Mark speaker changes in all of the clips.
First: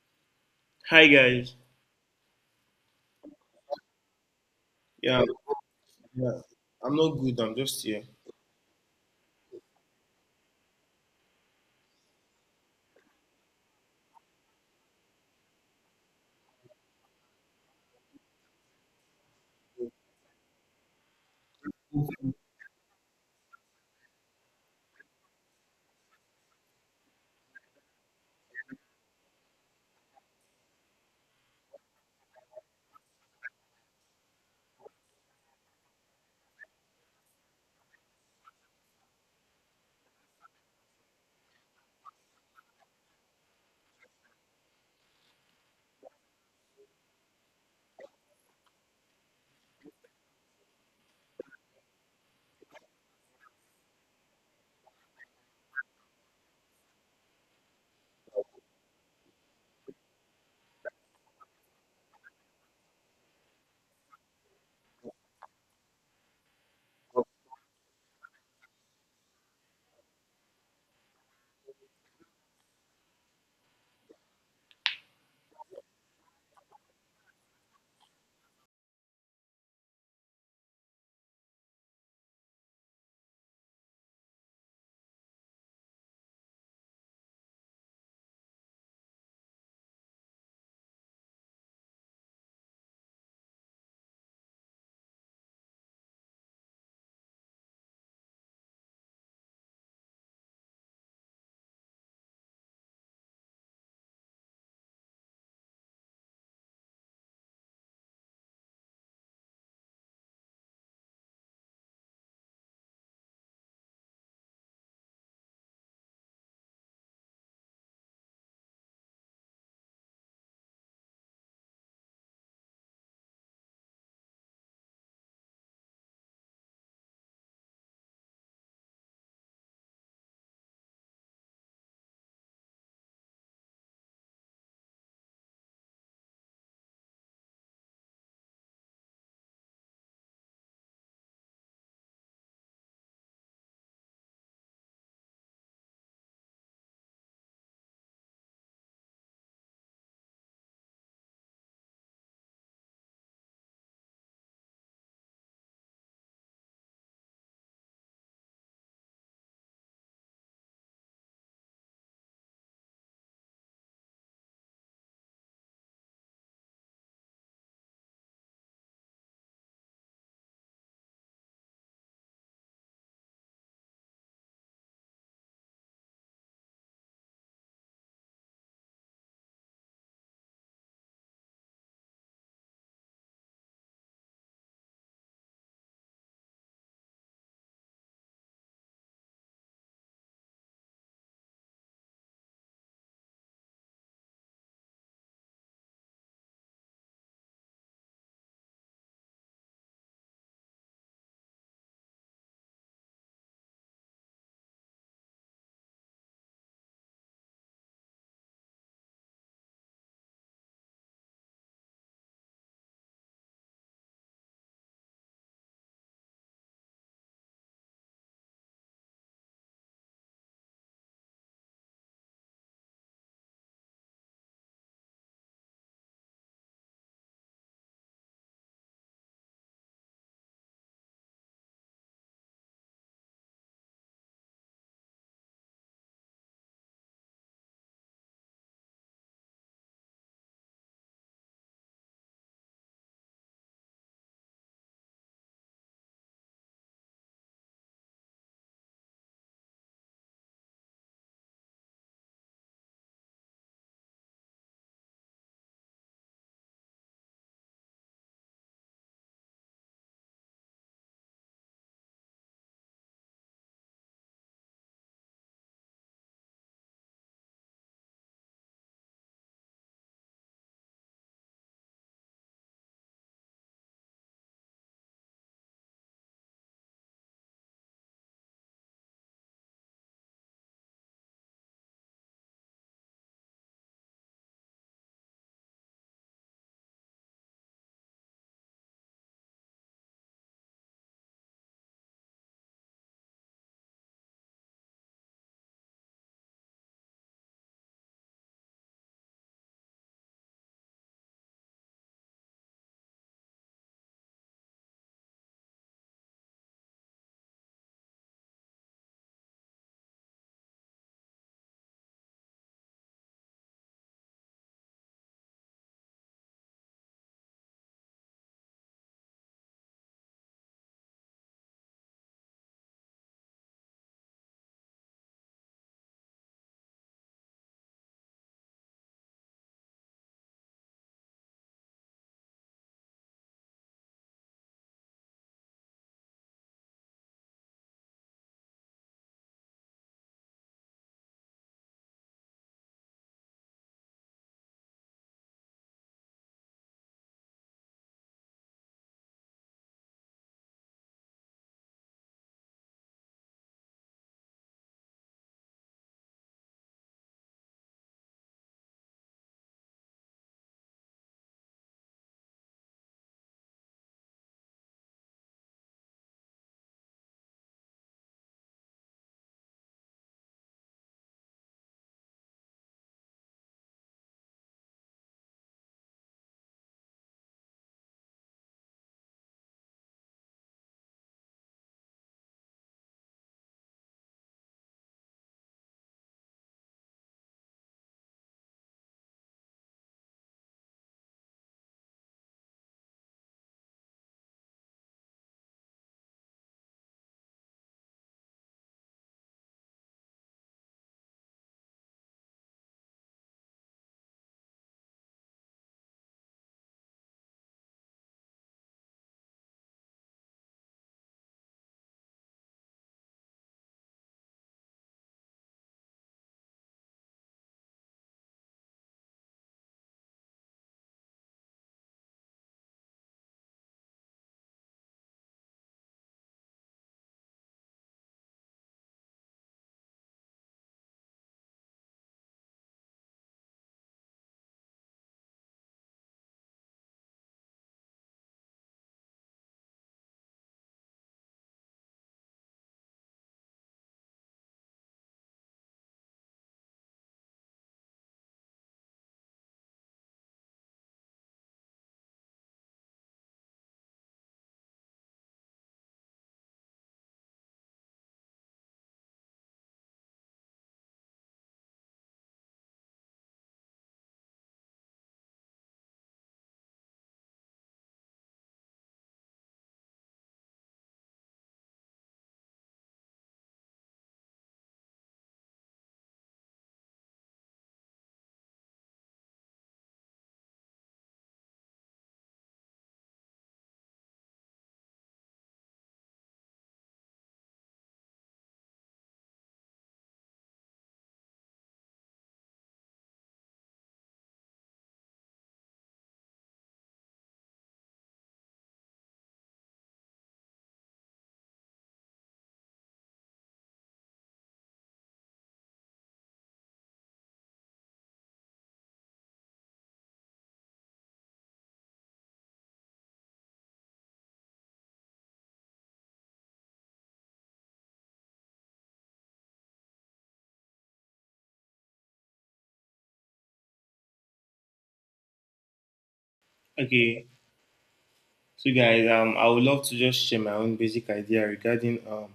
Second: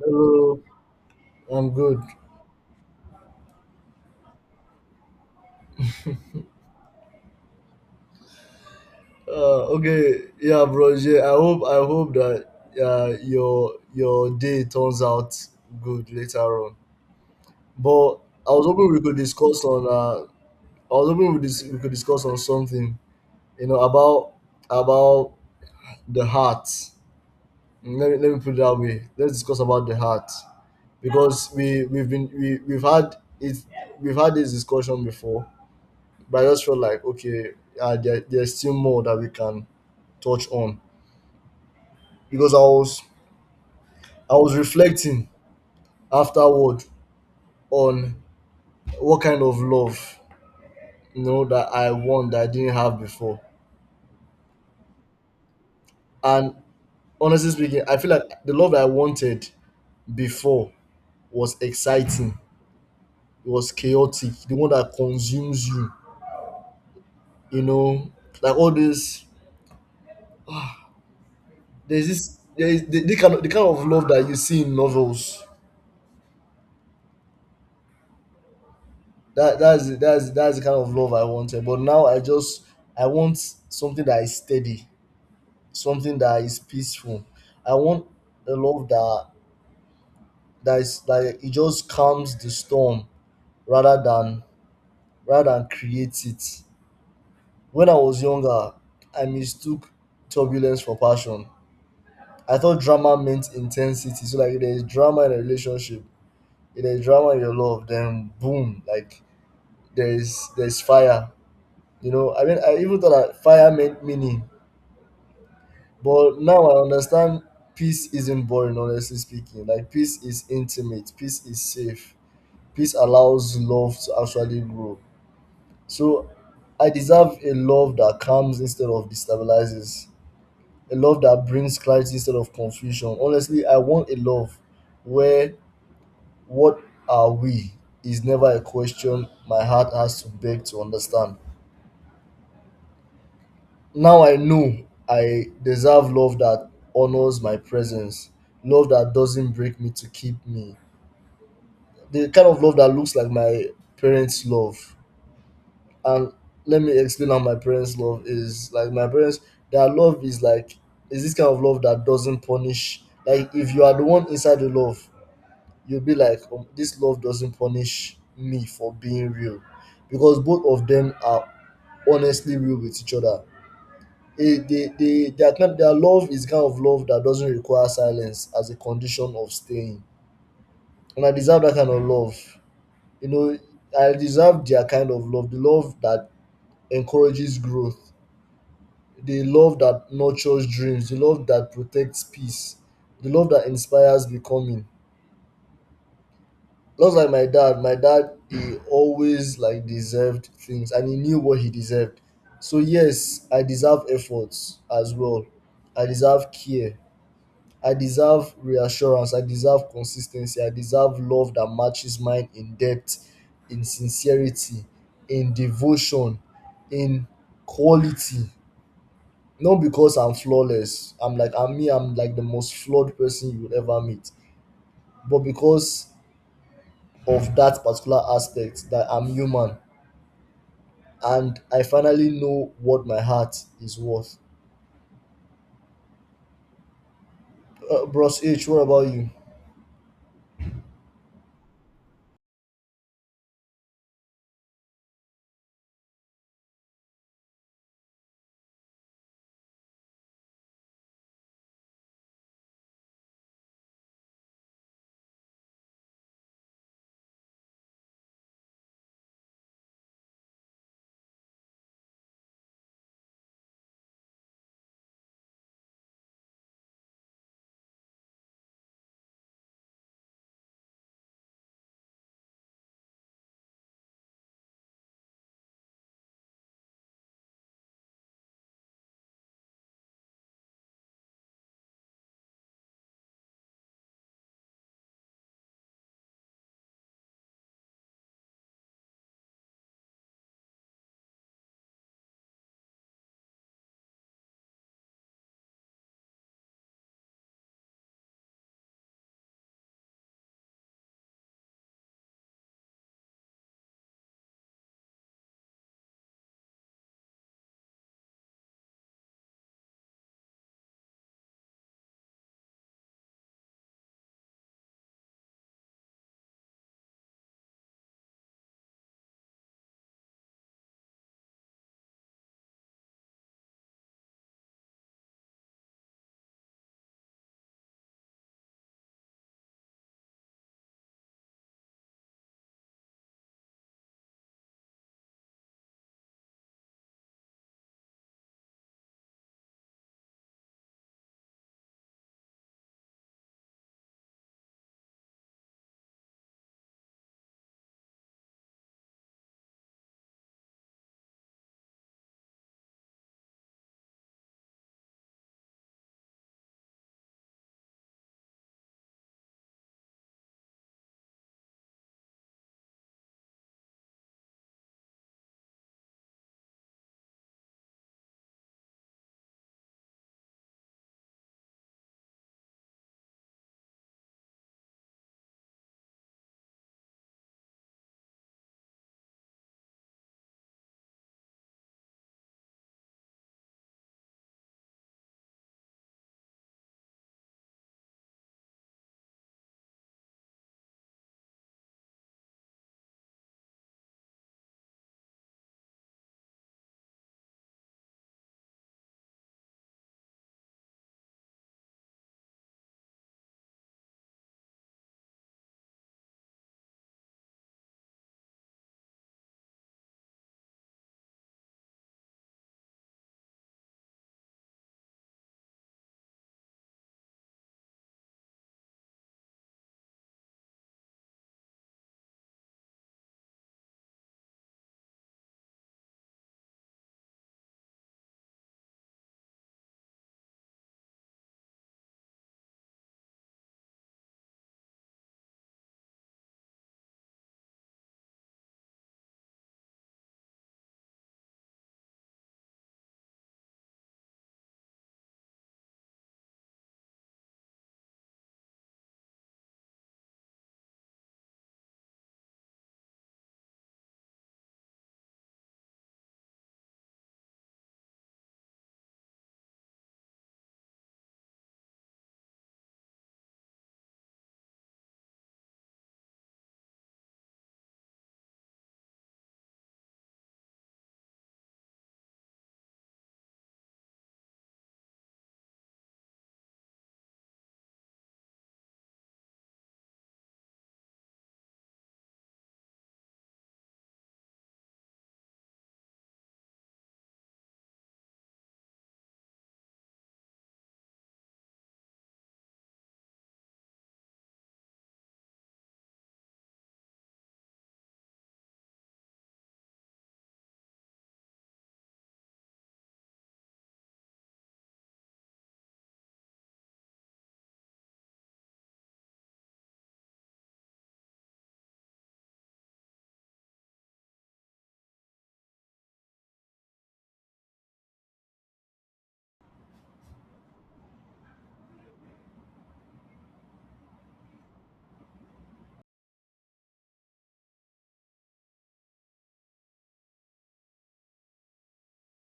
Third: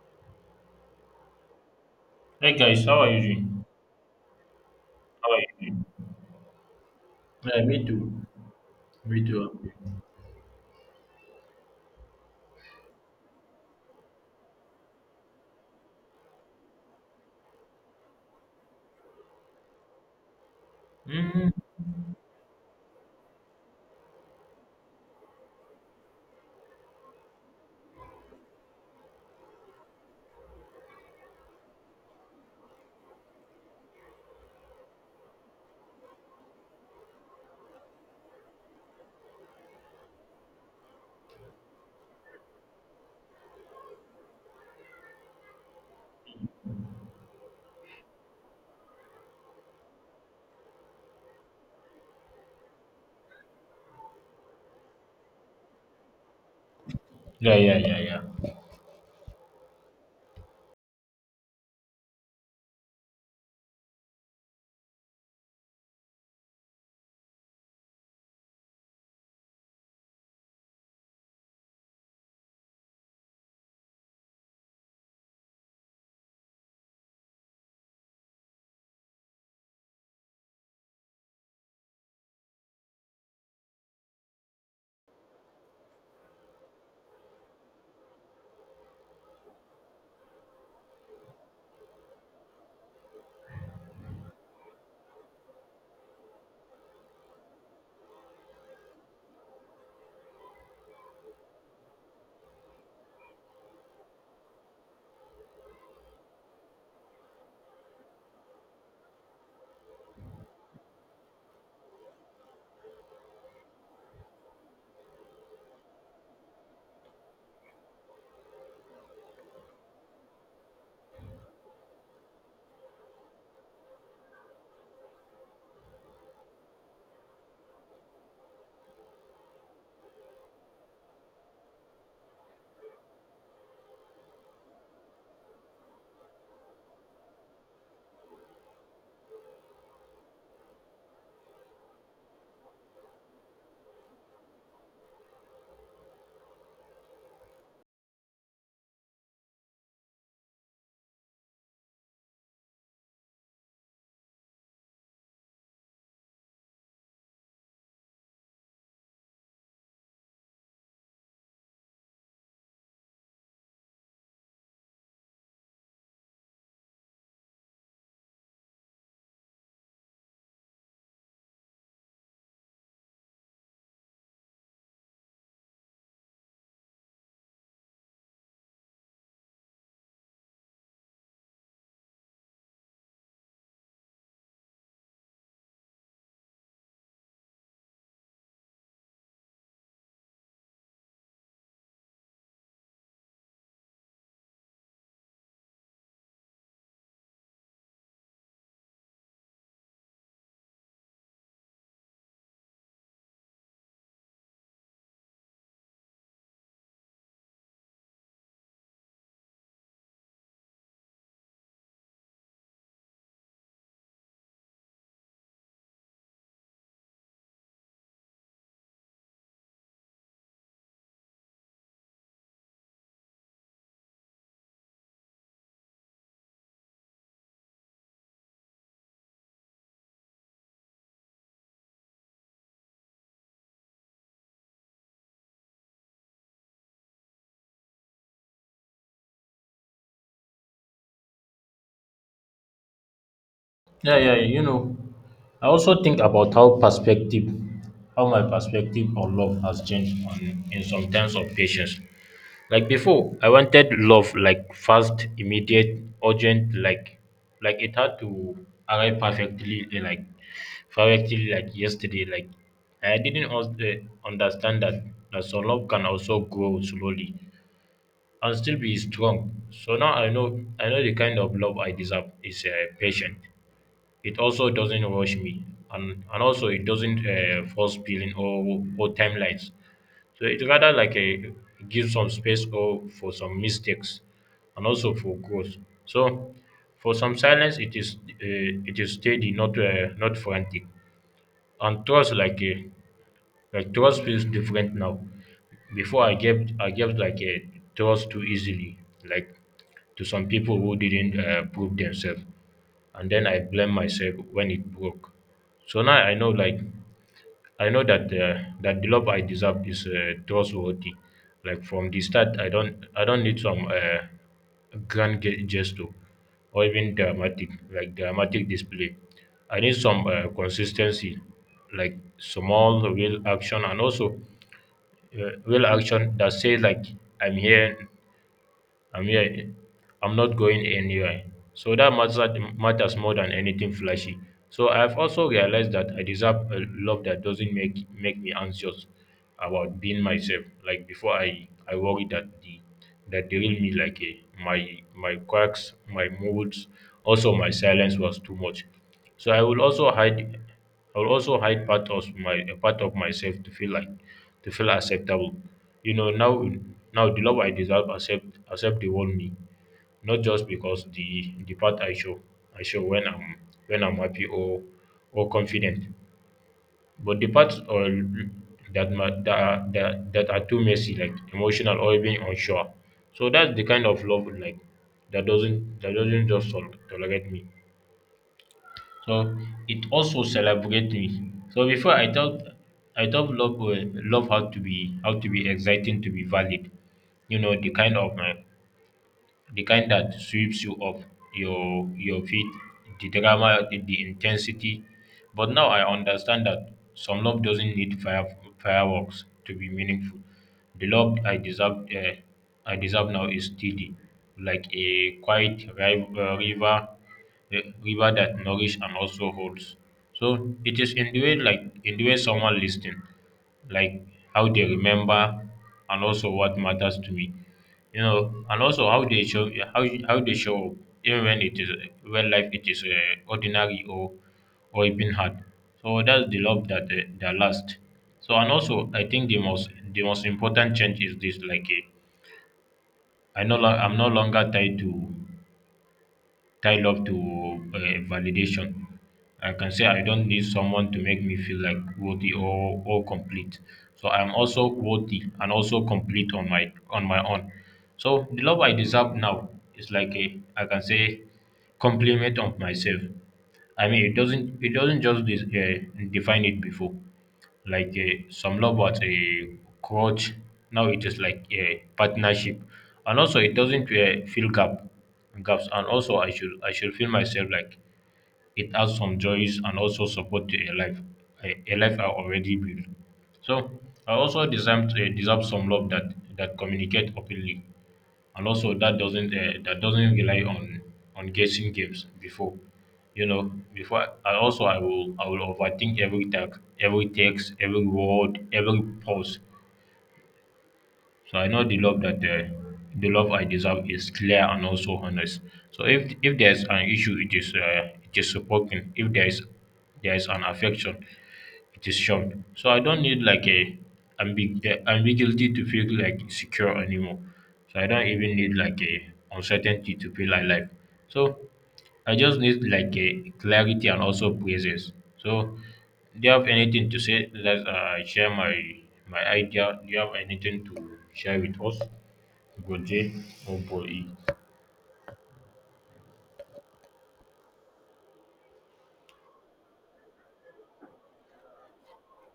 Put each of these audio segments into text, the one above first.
Speaker 1: Hello,
Speaker 2: Hi guys.
Speaker 1: I'm good.
Speaker 3: Hey guys, how are you doing?
Speaker 2: Yeah,
Speaker 3: How are you doing?
Speaker 2: yeah. I'm not good. I'm
Speaker 3: Yeah, me
Speaker 2: just here.
Speaker 3: too. Me too. I'm good.
Speaker 1: Okay, yeah, bro. Jay, I hope that your day turns out good later on. But I was hoping we could discuss on. Uh, I was hoping
Speaker 3: Mm,
Speaker 1: we could discuss on something. You know about about the heart. Let me put it that way. Let's discuss about the heart because we've had it we've had this discussion before. But I just felt like okay, there's still more that we can touch on because I was reflecting afterward on what kind of love that I want that I didn't have before. And honestly
Speaker 3: yeah, yeah,
Speaker 1: speaking, I
Speaker 3: yeah,
Speaker 1: feel like
Speaker 3: yeah,
Speaker 1: the love that I wanted before was exciting. It was chaotic. The one that consumes you, you know, like all this. There's this. There is the kind of love that you see in novels that that's the kind of love I wanted. But now I want something that is steady, something that is peaceful. I want a love that is like it just calms the storm rather than rather than create it. When I was younger, I mistook turbulence for passion. I thought drama meant intensity. So like if there's drama in a relationship, if there's drama in your love, then boom, like there's fire. I even thought that fire meant meaning, but now I understand peace isn't boring, honestly speaking. Like, peace is intimate, peace is safe, peace allows love to actually grow. So, I deserve a love that calms instead of destabilizes, a love that brings clarity instead of confusion. Honestly, I want a love where what are we is never a question my heart has to beg to understand. Now I know I deserve love that honors my presence, love that doesn't break me to keep me. The kind of love that looks like my parents' love. And let me explain how my parents' love is. Like my parents, their love is like is this kind of love that doesn't punish. Like if you are the one inside the love, you'll be like, this love doesn't punish me for being real, because both of them are honestly real with each other. It, they, their, kind- Their love is kind of love that doesn't require silence as a condition of staying. And I deserve that kind of love. You know, I deserve their kind of love, the love that encourages growth, the love that nurtures dreams, the love that protects peace, the love that inspires becoming. Just like my dad, he always like deserved things and he knew what he deserved. So yes, I deserve efforts as well. I deserve care. I deserve reassurance. I deserve consistency. I deserve love that matches mine in depth, in sincerity, in devotion, in quality. Not because I'm flawless. I'm me. I'm like the most flawed person you will ever meet. But because of that particular aspect that I'm human, and I finally know what my heart is worth. Bros H, what about you?
Speaker 3: yeah, yeah. You know, I also think about how my perspective on love has changed in some terms of patience. Like before, I wanted love like fast, immediate, urgent, like it had to arrive perfectly, like perfectly, like yesterday. Like I didn't also, Understand that some love can also grow slowly and still be strong. So now I know the kind of love I deserve is patient. It also doesn't rush me, and also it doesn't force feeling or timelines. So it rather like a gives some space or for some mistakes, and also for growth. So for some silence, it is steady, not frantic, and trust like a like trust feels different now. Before I gave like a trust too easily, like to some people who didn't prove themselves, and then I blame myself when it broke. So now I know like I know that that the love I deserve is trustworthy. Like from the start, I don't need some grand gesture or even dramatic like dramatic display. I need some consistency, like small real action and also real action that says like I'm here I'm here. I'm not going anywhere. So matters more than anything flashy. So I've also realized that I deserve a love that doesn't make me anxious about being myself. Like before, I worry that the real me, like, my quirks, my moods, also my silence was too much. So I will also hide part of my a part of myself to feel acceptable. You know, now the love I deserve accept the whole me. Not just because the part I show when I'm happy or confident. But the parts or that ma that are that, that are too messy, like emotional or even unsure. So that's the kind of love like that doesn't just tolerate me. So it also celebrates me. So before I thought love love had to be how to be exciting to be valid. You know the kind of the kind that sweeps you off your feet, the drama, the intensity. But now I understand that some love doesn't need fireworks to be meaningful. The love I deserve, now is steady, like a quiet river, uh, river that nourishes and also holds. So it is in the way, like in the way someone listening, like how they remember, and also what matters to me. You know, and also how they show up, even when it is when life it is ordinary or even hard. So that's the love that that lasts. So and also I think the most important change is this like I'm no longer tied to tie love to validation. I can say I don't need someone to make me feel like worthy or complete. So I'm also worthy and also complete on my own. So the love I deserve now is like a I can say compliment of myself. I mean it doesn't just define it before like a some love was a crutch. Now it is like a partnership, and also it doesn't fill gaps, and also I should feel myself like it adds some joys and also support to a life a life I already built. So I also deserve, deserve some love that that communicate openly and also that doesn't rely on guessing games. Before you know before I also I will overthink every tag, every text, every word, every pause. So I know the love that the love I deserve is clear and also honest. So if there's an issue, it is spoken. If there is an affection, it is shown. So I don't need like a ambiguity to feel like secure anymore. So I don't even need like a uncertainty to feel alive. So I just need like a clarity and also praises. So, do you have anything to say? Let's share my my idea. Do you have anything to share with us, Goje or Boy?
Speaker 2: Okay. So guys, I would love to just share my own basic idea regarding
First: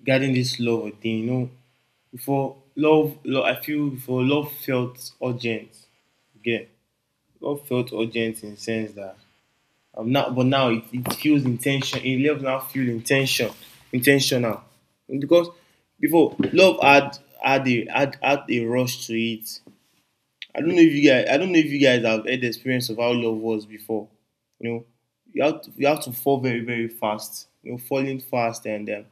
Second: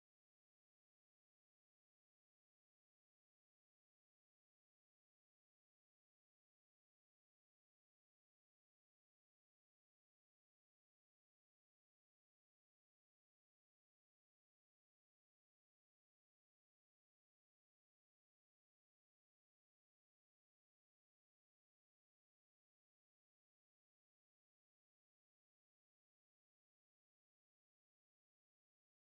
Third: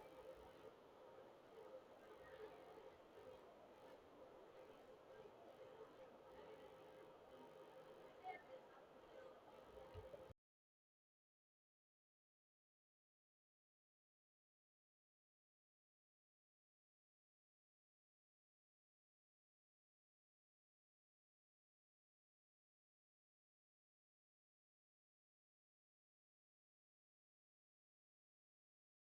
Speaker 2: regarding this love thing. You know, before love, love I feel before love felt urgent. Again, love felt urgent in the sense that now it feels intention. It love now feel intention, intentional, because before love had, had a rush to it. I don't know if you guys have had the experience of how love was before. You know, you have to fall very very fast. You know, falling fast and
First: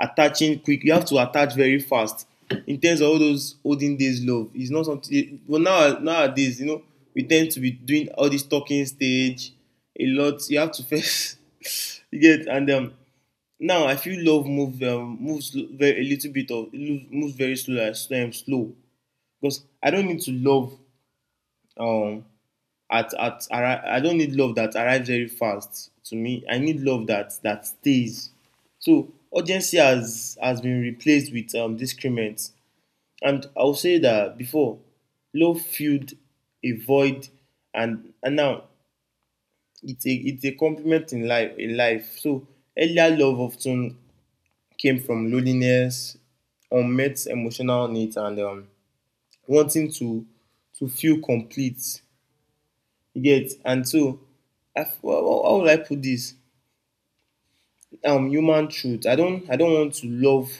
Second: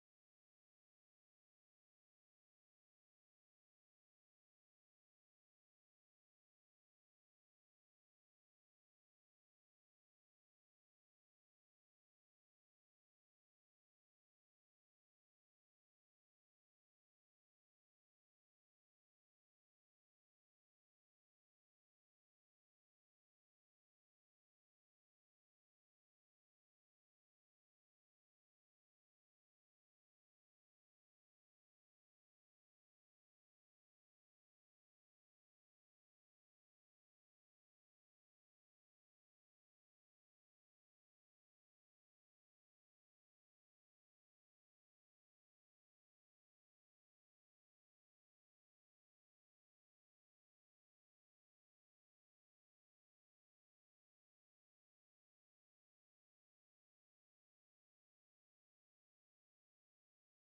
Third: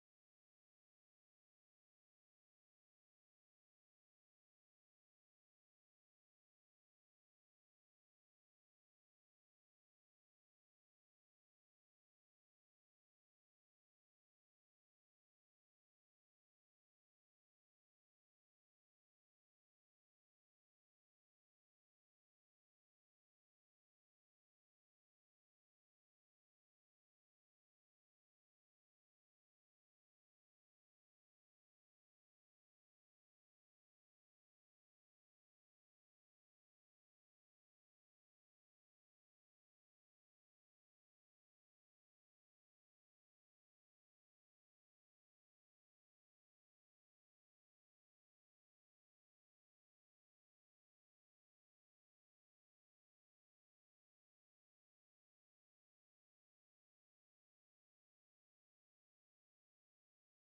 Speaker 2: attaching quick. You have to attach very fast. In terms of all those olden days love, it's not something. Well, now nowadays, you know, we tend to be doing all this talking stage a lot. You have to first you get and now I feel love move moves very a little bit of moves very slow, like, slow because I don't need to love um at I don't need love that arrives very fast to me. I need love that stays. So urgency has been replaced with discrement. And I'll say that before, love filled a void, and now it's a complement in life in life. So earlier love often came from loneliness, unmet emotional needs, and wanting to feel complete. You get and so how will I put this? Human truth. I don't want to love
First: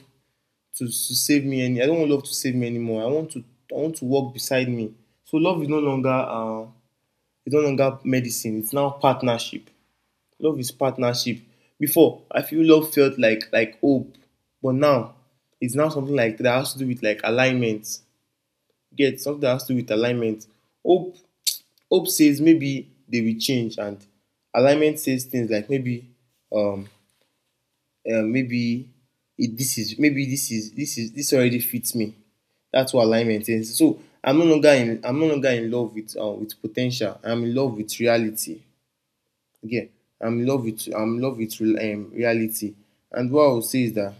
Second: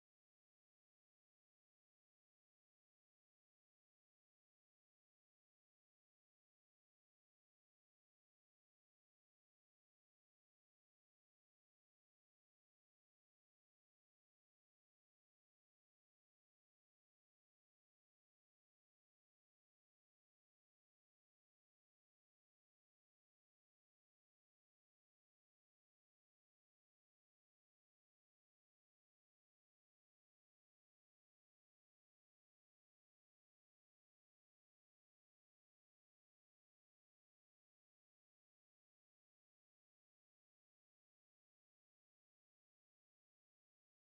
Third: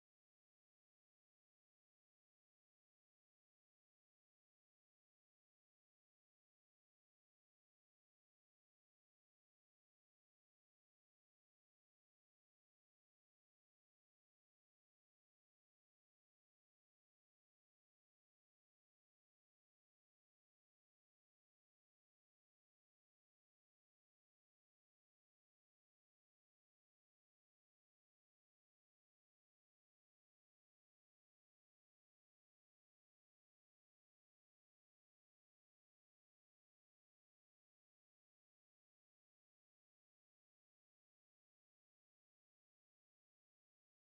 Speaker 2: to, to save me any. I don't want love to save me anymore. I want to walk beside me. So love is no longer it's no longer medicine. It's now partnership. Love is partnership. Before I feel love felt like hope, but now it's now something like that has to do with like alignment. Get something that has to do with alignment. Hope Hope says maybe they will change and alignment says things like um, maybe it, this is maybe this is this is this already fits me. That's what alignment is. So I'm no longer in I'm no longer in love with potential. I'm in love with reality. Again, I'm in love with reality. And what I would say is that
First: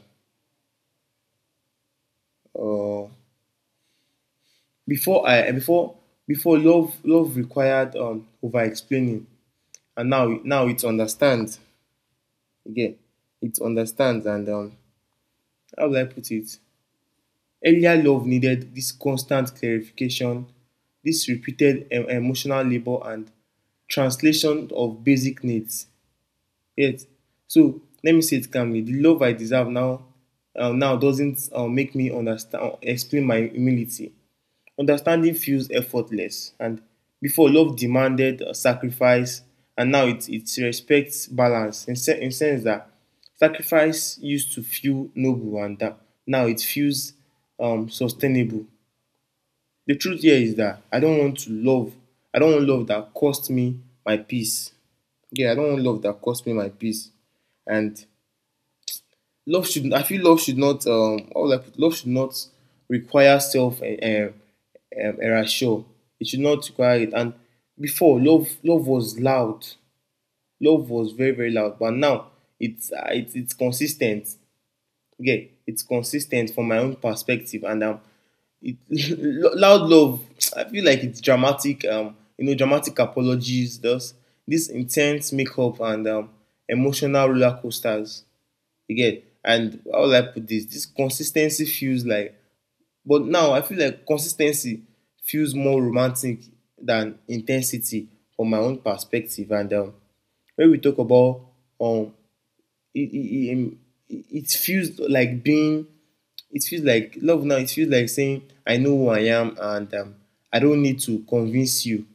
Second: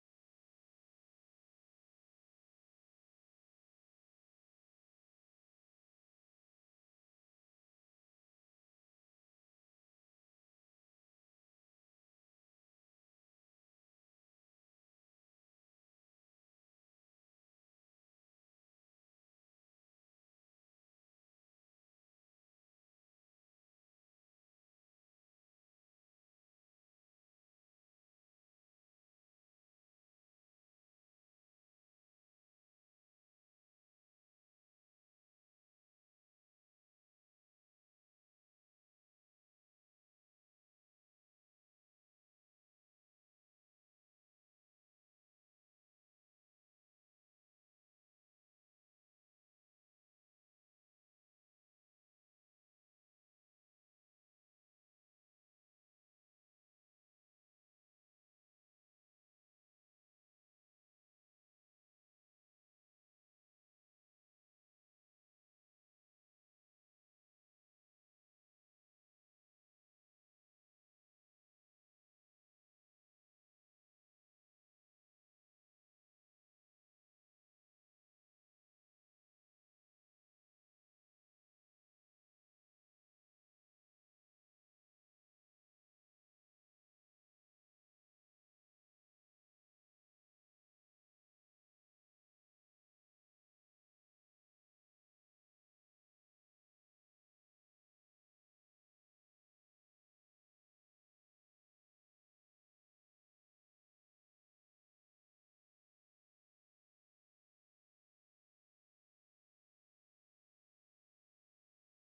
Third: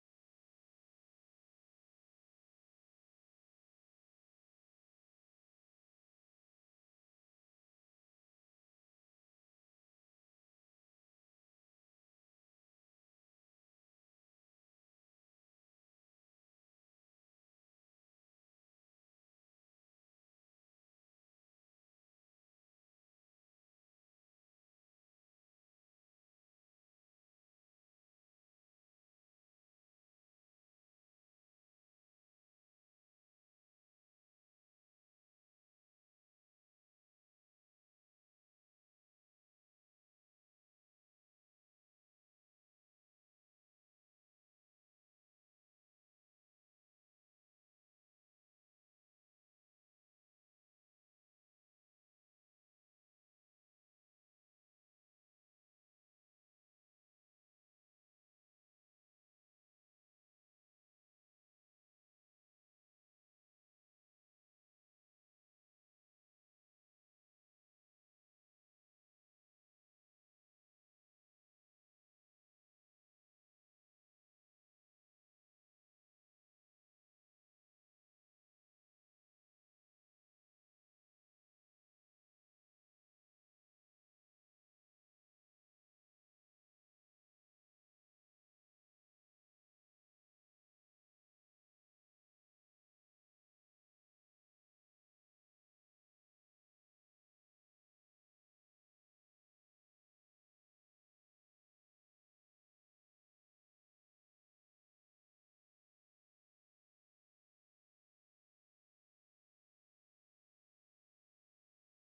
Speaker 2: uh, before I before before love required over explaining, and now it understands. Again, it understands, and how would I put it? Earlier love needed this constant clarification, this repeated emotional labor, and translation of basic needs. Yet, so let me say it calmly: the love I deserve now, doesn't make me understand, explain my humility. Understanding feels effortless, and before love demanded sacrifice, and now it respects balance in, in sense that sacrifice used to feel noble, and that now it feels sustainable. The truth here is that I don't want love that cost me my peace. Yeah, I don't want love that cost me my peace. And love should I feel love should not all I put, love should not require self erasure. It should not require it. And before love was loud. Love was very very loud. But now it's it's consistent. Okay, it's consistent from my own perspective, and it, loud love. I feel like it's dramatic. You know, dramatic apologies. Thus, this intense makeup and emotional roller coasters. Again, and how will I put this this consistency feels but now I feel like consistency feels more romantic than intensity from my own perspective. And when we talk about um it, it, it, um, it feels like being it feels like love now. It feels like saying I know who I am, and I don't need to convince you.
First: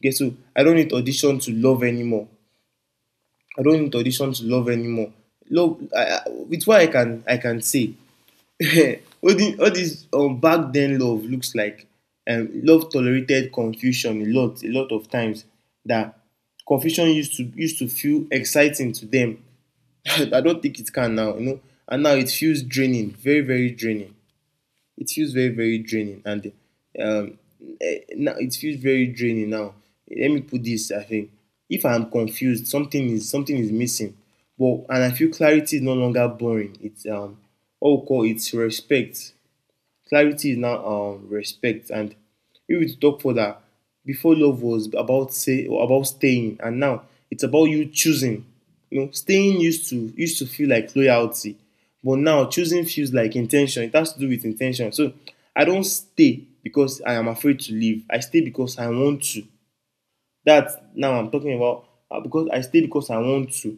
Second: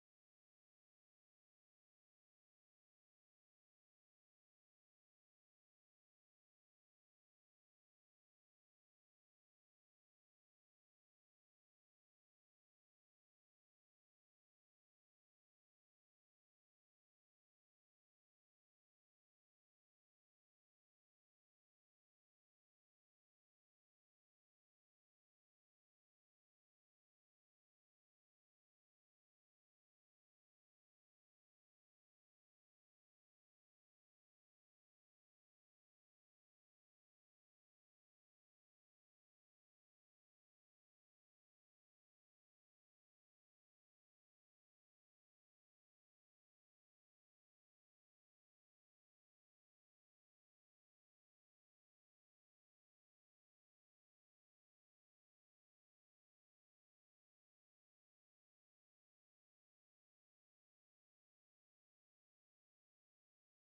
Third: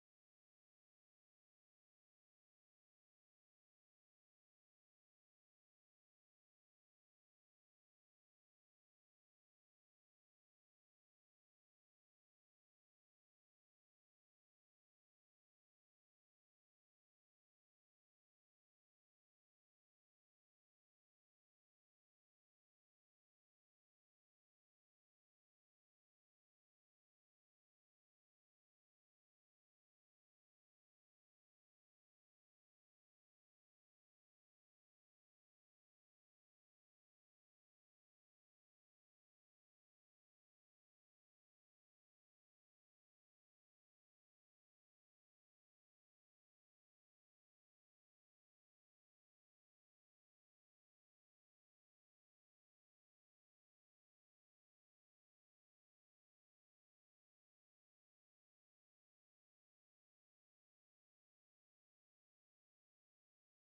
Speaker 2: Okay, so I don't need audition to love anymore. I don't need audition to love anymore. With what I can say all this back then love looks like love tolerated confusion a lot, a lot of times. That confusion used to feel exciting to them. I don't think it can now, you know. And now it feels draining, very very draining. It feels very very draining. And um, now it feels very draining now. Let me put this: I think if I'm confused, something is missing. But and I feel clarity is no longer boring. It's what we call it's respect. Clarity is now respect. And if we talk further, before love was about staying, and now it's about you choosing. You know, staying used to feel like loyalty, but now choosing feels like intention. It has to do with intention. So I don't stay because I am afraid to leave. I stay because I want to. That now I'm talking about because I stay because I want to.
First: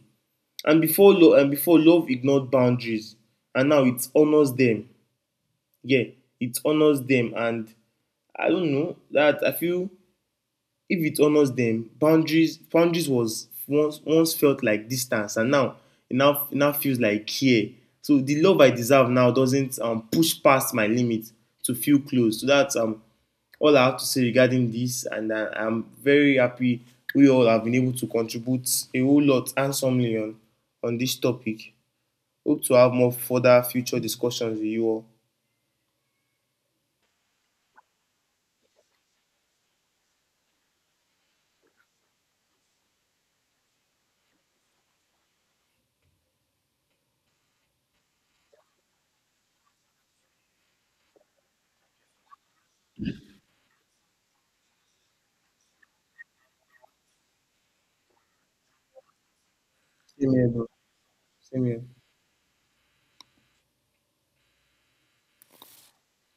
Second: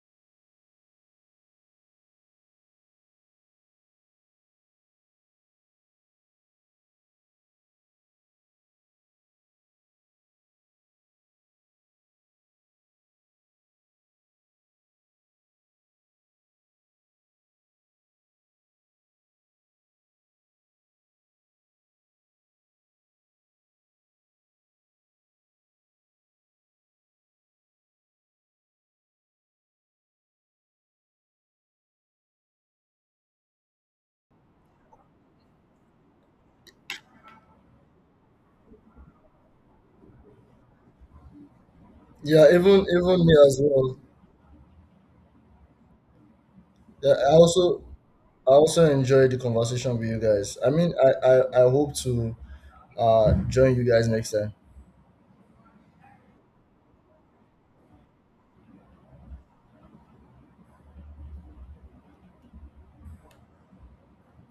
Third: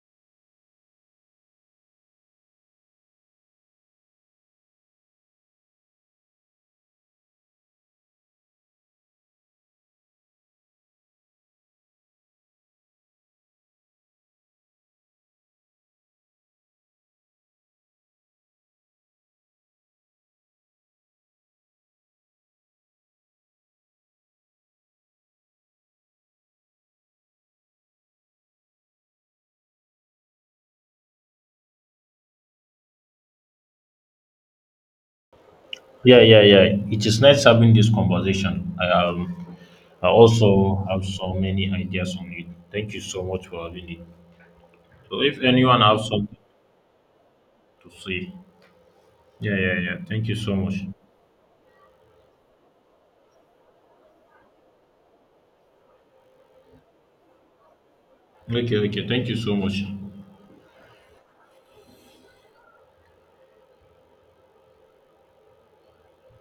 Speaker 2: And and before love ignored boundaries, and now it honors them. Yeah, it honors them, and I don't know that I feel if it honors them, boundaries was once felt like distance, and now it now it now feels like care. So the love I deserve now doesn't push past my limit to feel close. So that's all I have to say regarding this, and I'm very happy we all have been able to contribute a whole lot handsomely on this topic. Hope to have more further future discussions with you all.
Speaker 3: Yeah, yeah, yeah. It is nice having this conversation. I also have so many ideas on
Speaker 1: Yeah,
Speaker 3: it. Thank you so
Speaker 1: even me
Speaker 3: much
Speaker 1: as
Speaker 3: for having
Speaker 1: well.
Speaker 3: it. So, if anyone has something
Speaker 1: Yeah,
Speaker 3: to say,
Speaker 1: I also enjoyed the
Speaker 3: yeah, yeah, yeah.
Speaker 1: conversation with you
Speaker 3: Thank you so
Speaker 1: guys. I
Speaker 3: much.
Speaker 1: mean, I hope to join you guys next time.
Speaker 3: Okay, okay. Thank you so much.
Speaker 2: Same here, bro. Same here.